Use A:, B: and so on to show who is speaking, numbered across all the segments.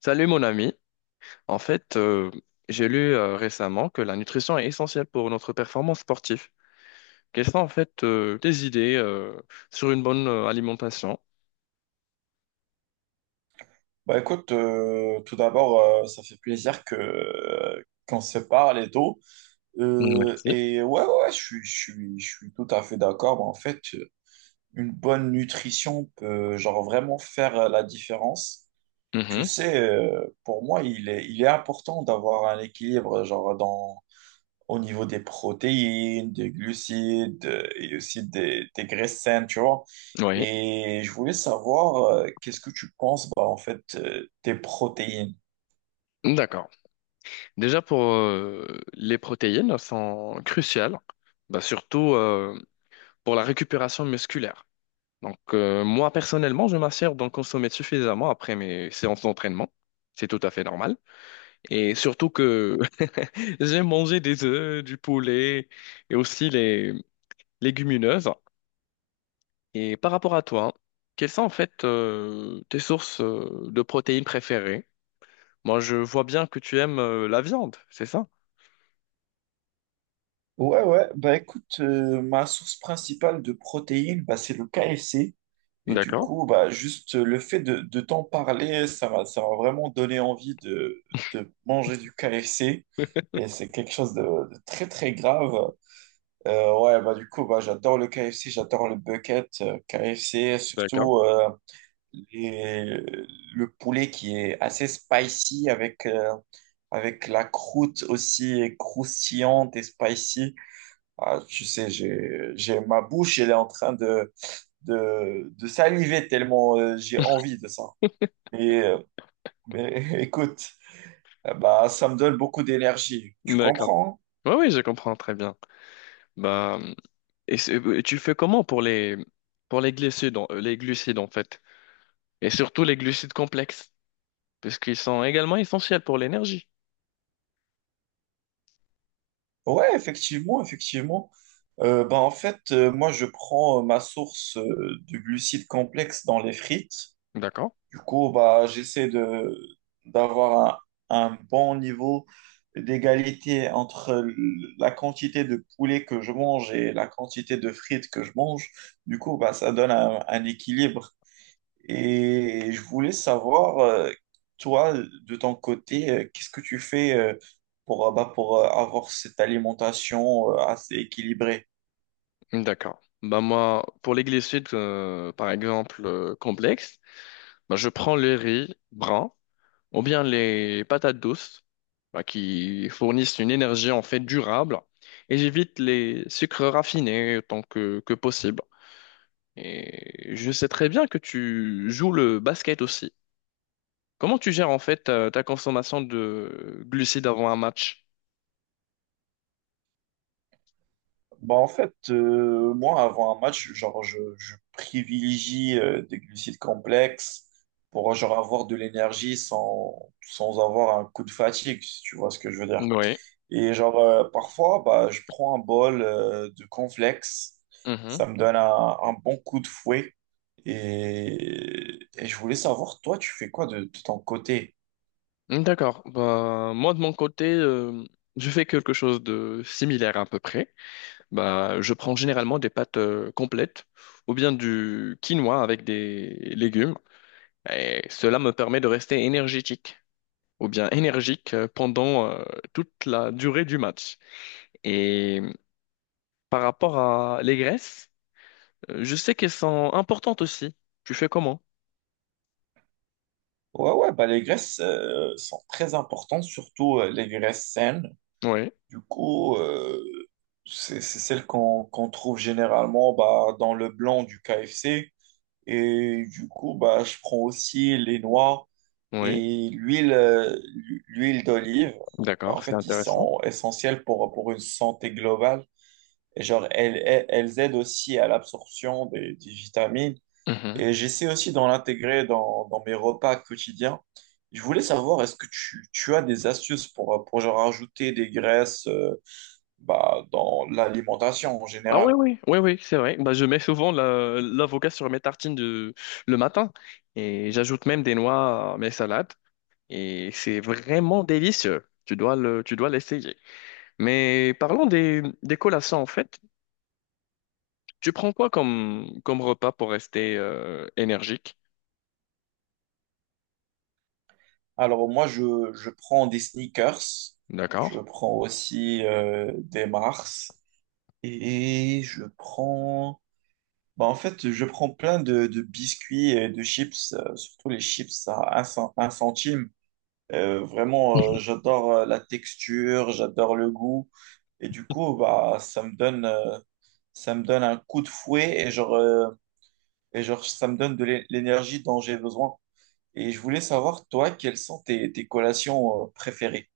A: Salut mon ami. En fait, euh, j'ai lu récemment que la nutrition est essentielle pour notre performance sportive. Quelles sont en fait tes idées sur une bonne alimentation?
B: Bah écoute, tout d'abord, ça fait plaisir que qu'on se parle et tout.
A: Merci.
B: Je suis tout à fait d'accord. Bah, en fait, une bonne nutrition peut genre vraiment faire la différence. Tu
A: Mhm.
B: sais, pour moi, il est important d'avoir un équilibre genre dans au niveau des protéines, des glucides et aussi des graisses saines, tu vois.
A: Oui,
B: Et je voulais savoir, qu'est-ce que tu penses, bah, en fait, des protéines?
A: d'accord. Déjà pour les protéines sont cruciales, bah, surtout pour la récupération musculaire. Moi personnellement, je m'assure d'en consommer suffisamment après mes séances d'entraînement. C'est tout à fait normal. Et surtout que j'ai mangé des œufs, du poulet et aussi les légumineuses. Et par rapport à toi, quelles sont en fait tes sources de protéines préférées? Moi, je vois bien que tu aimes la viande, c'est ça?
B: Ouais, ouais, bah écoute, ma source principale de protéines, bah, c'est le KFC. Et du
A: D'accord,
B: coup, bah, juste le fait de t'en parler, ça m'a vraiment donné envie de manger du KFC. Et c'est quelque chose de très, très grave. Ouais, bah du coup, bah, j'adore le KFC, j'adore le bucket KFC,
A: d'accord,
B: surtout les- le poulet qui est assez spicy avec, avec la croûte aussi croustillante et spicy. Ah, tu sais, ma bouche, elle est en train de saliver tellement j'ai envie de ça. Et, euh, mais écoute, bah, ça me donne beaucoup d'énergie. Tu
A: d'accord.
B: comprends?
A: Oui, oui, je comprends très bien. Bah, tu fais comment pour les glucides, les glucides en fait, et surtout les glucides complexes, parce qu'ils sont également essentiels pour l'énergie.
B: Hein, ouais, effectivement, effectivement. Bah, en fait, moi, je prends ma source de glucides complexes dans les frites.
A: D'accord.
B: Du coup, bah, j'essaie de d'avoir un bon niveau d'égalité la quantité de poulet que je mange et la quantité de frites que je mange. Du coup, bah, ça donne un équilibre. Et je voulais savoir, toi, de ton côté, qu'est-ce que tu fais pour, pour avoir cette alimentation assez équilibrée?
A: D'accord. Bah moi, pour les glucides, par exemple, complexes, bah je prends le riz brun ou bien les patates douces, bah, qui fournissent une énergie en fait durable, et j'évite les sucres raffinés autant que possible. Et je sais très bien que tu joues le basket aussi. Comment tu gères en fait ta consommation de glucides avant un match?
B: Bah en fait, moi, avant un match, genre, je privilégie des glucides complexes pour genre, avoir de l'énergie sans avoir un coup de fatigue, si tu vois ce que je veux dire.
A: Oui.
B: Et genre, parfois, bah, je prends un bol de cornflakes. Ça me donne un bon coup de fouet. Et je voulais savoir, toi, tu fais quoi de ton côté?
A: D'accord. Bah, moi, de mon côté, je fais quelque chose de similaire à peu près. Bah, je prends généralement des pâtes complètes ou bien du quinoa avec des légumes. Et cela me permet de rester énergétique ou bien énergique pendant toute la durée du match. Et par rapport à les graisses, je sais qu'elles sont importantes aussi. Tu fais comment?
B: Ouais, ouais, bah, les graisses sont très importantes, surtout les graisses saines.
A: Oui,
B: Du coup, c'est celle qu'on trouve généralement bah, dans le blanc du KFC. Et du coup, bah, je prends aussi les noix
A: oui.
B: et l'huile l'huile d'olive. Bah, en
A: D'accord, c'est
B: fait, ils
A: intéressant.
B: sont essentiels pour une santé globale. Et genre, elles aident aussi à l'absorption des vitamines. Et j'essaie aussi d'en l'intégrer dans, dans mes repas quotidiens. Je voulais savoir, est-ce que tu as des astuces pour genre, ajouter des graisses bah, dans l'alimentation en
A: Ah oui,
B: général.
A: oui, oui, oui, c'est vrai. Bah, je mets souvent l'avocat sur mes tartines de, le matin et j'ajoute même des noix à mes salades et c'est vraiment délicieux. Tu dois l'essayer. Mais parlons des collations en fait. Tu prends quoi comme, comme repas pour rester énergique?
B: Alors moi, je prends des sneakers, je
A: D'accord?
B: prends aussi des Mars et je prends... Bah, en fait, je prends plein de biscuits et de chips, surtout les chips à un centime. J'adore la texture, j'adore le goût. Et du coup, bah, ça me donne un coup de fouet et genre, ça me donne l'énergie dont j'ai besoin. Et je voulais savoir, toi, quelles sont tes collations préférées?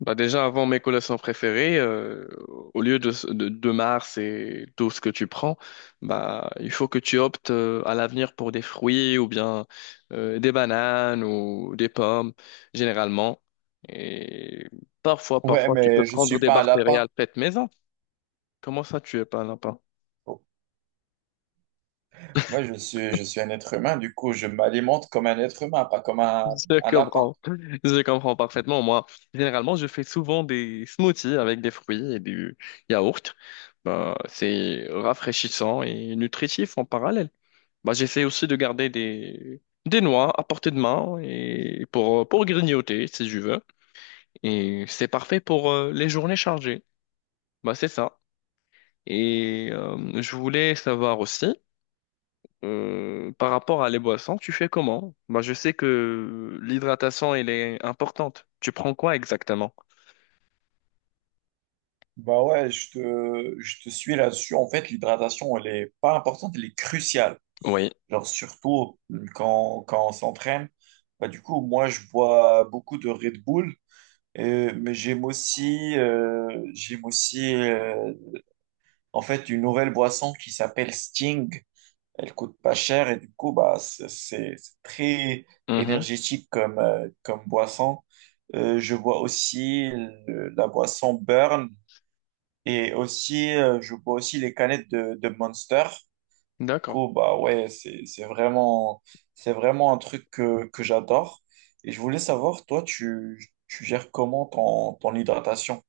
A: Bah déjà, avant mes collations préférées, au lieu de Mars et tout ce que tu prends, bah, il faut que tu optes à l'avenir pour des fruits ou bien des bananes ou des pommes, généralement. Et parfois,
B: Ouais,
A: parfois, tu peux
B: mais je
A: prendre
B: suis
A: des
B: pas un
A: barres
B: lapin.
A: céréales faites maison. Comment ça, tu es pas là?
B: Moi, je suis un être humain, du coup, je m'alimente comme un être humain, pas comme
A: Je
B: un lapin.
A: comprends. Je comprends parfaitement. Moi, généralement, je fais souvent des smoothies avec des fruits et du yaourt. Bah, c'est rafraîchissant et nutritif en parallèle. Bah, j'essaie aussi de garder des noix à portée de main et pour grignoter si je veux. Et c'est parfait pour les journées chargées. Bah, c'est ça. Et je voulais savoir aussi. Par rapport à les boissons, tu fais comment? Moi, je sais que l'hydratation, elle est importante. Tu prends quoi exactement?
B: Bah ouais, je te suis là-dessus. En fait, l'hydratation, elle est pas importante, elle est cruciale.
A: Oui.
B: Genre, surtout, quand, quand on s'entraîne. Bah, du coup, moi, je bois beaucoup de Red Bull, mais j'aime aussi en fait, une nouvelle boisson qui s'appelle Sting. Elle coûte pas cher et du coup, bah, c'est très
A: Mhm.
B: énergétique comme, comme boisson. Je bois aussi la boisson Burn et aussi, je bois aussi les canettes de Monster. Du
A: D'accord.
B: coup, bah ouais, c'est vraiment un truc que j'adore. Et je voulais savoir, toi, tu gères comment ton hydratation?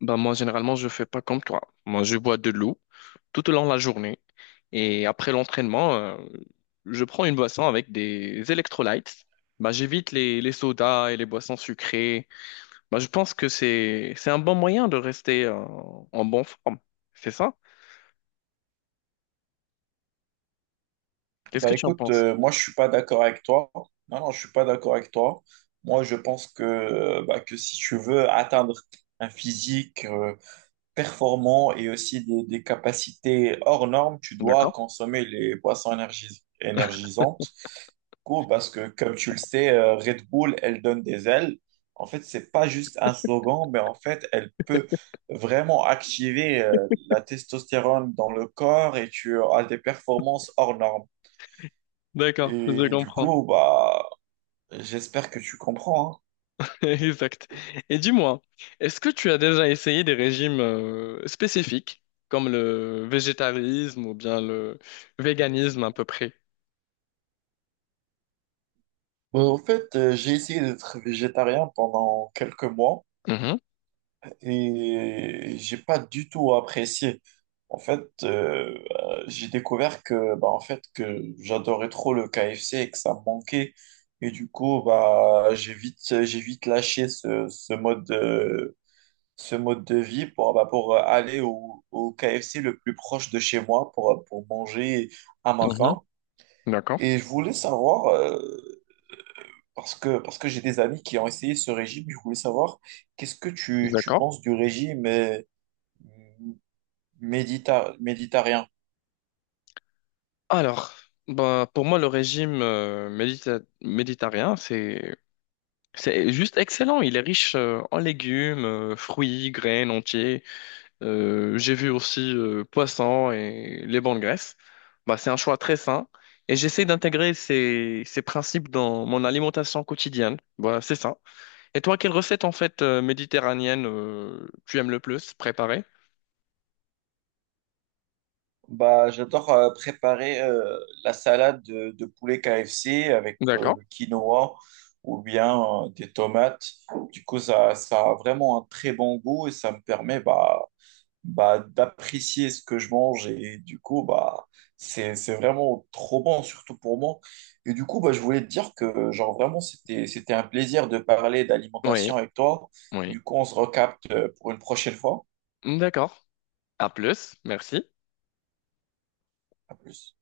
A: Ben moi, généralement, je fais pas comme toi. Moi, je bois de l'eau tout au long de la journée. Et après l'entraînement, je prends une boisson avec des électrolytes. Ben j'évite les sodas et les boissons sucrées. Ben je pense que c'est un bon moyen de rester, en bonne forme. C'est ça? Qu'est-ce
B: Bah
A: que tu en
B: écoute,
A: penses?
B: moi je suis pas d'accord avec toi. Non, non, je suis pas d'accord avec toi. Moi je pense que, que si tu veux atteindre un physique performant et aussi des capacités hors normes, tu dois
A: D'accord.
B: consommer les boissons énergisantes. Du coup, parce que comme tu le sais, Red Bull, elle donne des ailes. En fait, c'est pas juste un slogan, mais en fait, elle peut vraiment activer la testostérone dans le corps et tu as des performances hors normes.
A: D'accord, je
B: Et du
A: comprends.
B: coup, bah, j'espère que tu comprends, hein.
A: Exact. Et dis-moi, est-ce que tu as déjà essayé des régimes spécifiques, comme le végétarisme ou bien le véganisme à peu près?
B: Bah, en fait, j'ai essayé d'être végétarien pendant quelques mois
A: Mhm,
B: et j'ai pas du tout apprécié. En fait, euh, j'ai découvert que, bah, en fait, que j'adorais trop le KFC et que ça me manquait. Et du coup, bah, j'ai vite lâché ce, ce mode de vie pour, bah, pour aller au, au KFC le plus proche de chez moi pour manger à ma
A: mhm.
B: faim.
A: D'accord,
B: Et je voulais savoir, parce que j'ai des amis qui ont essayé ce régime, je voulais savoir qu'est-ce que tu
A: d'accord.
B: penses du régime méditerranéen?
A: Alors, bah, pour moi, le méditerranéen, c'est juste excellent. Il est riche en légumes, fruits, graines entiers. J'ai vu aussi poisson et les bonnes graisses. Bah, c'est un choix très sain et j'essaie d'intégrer ces principes dans mon alimentation quotidienne. Voilà, c'est ça. Et toi, quelle recette en fait méditerranéenne tu aimes le plus préparer?
B: Bah, j'adore préparer la salade de poulet KFC avec
A: D'accord.
B: le quinoa ou bien des tomates. Du coup, ça a vraiment un très bon goût et ça me permet bah, d'apprécier ce que je mange et du coup bah c'est vraiment trop bon surtout pour moi et du coup bah je voulais te dire que genre vraiment c'était un plaisir de parler
A: Oui,
B: d'alimentation avec toi
A: oui.
B: du coup on se recapte pour une prochaine fois.
A: D'accord. À plus, merci.
B: À plus.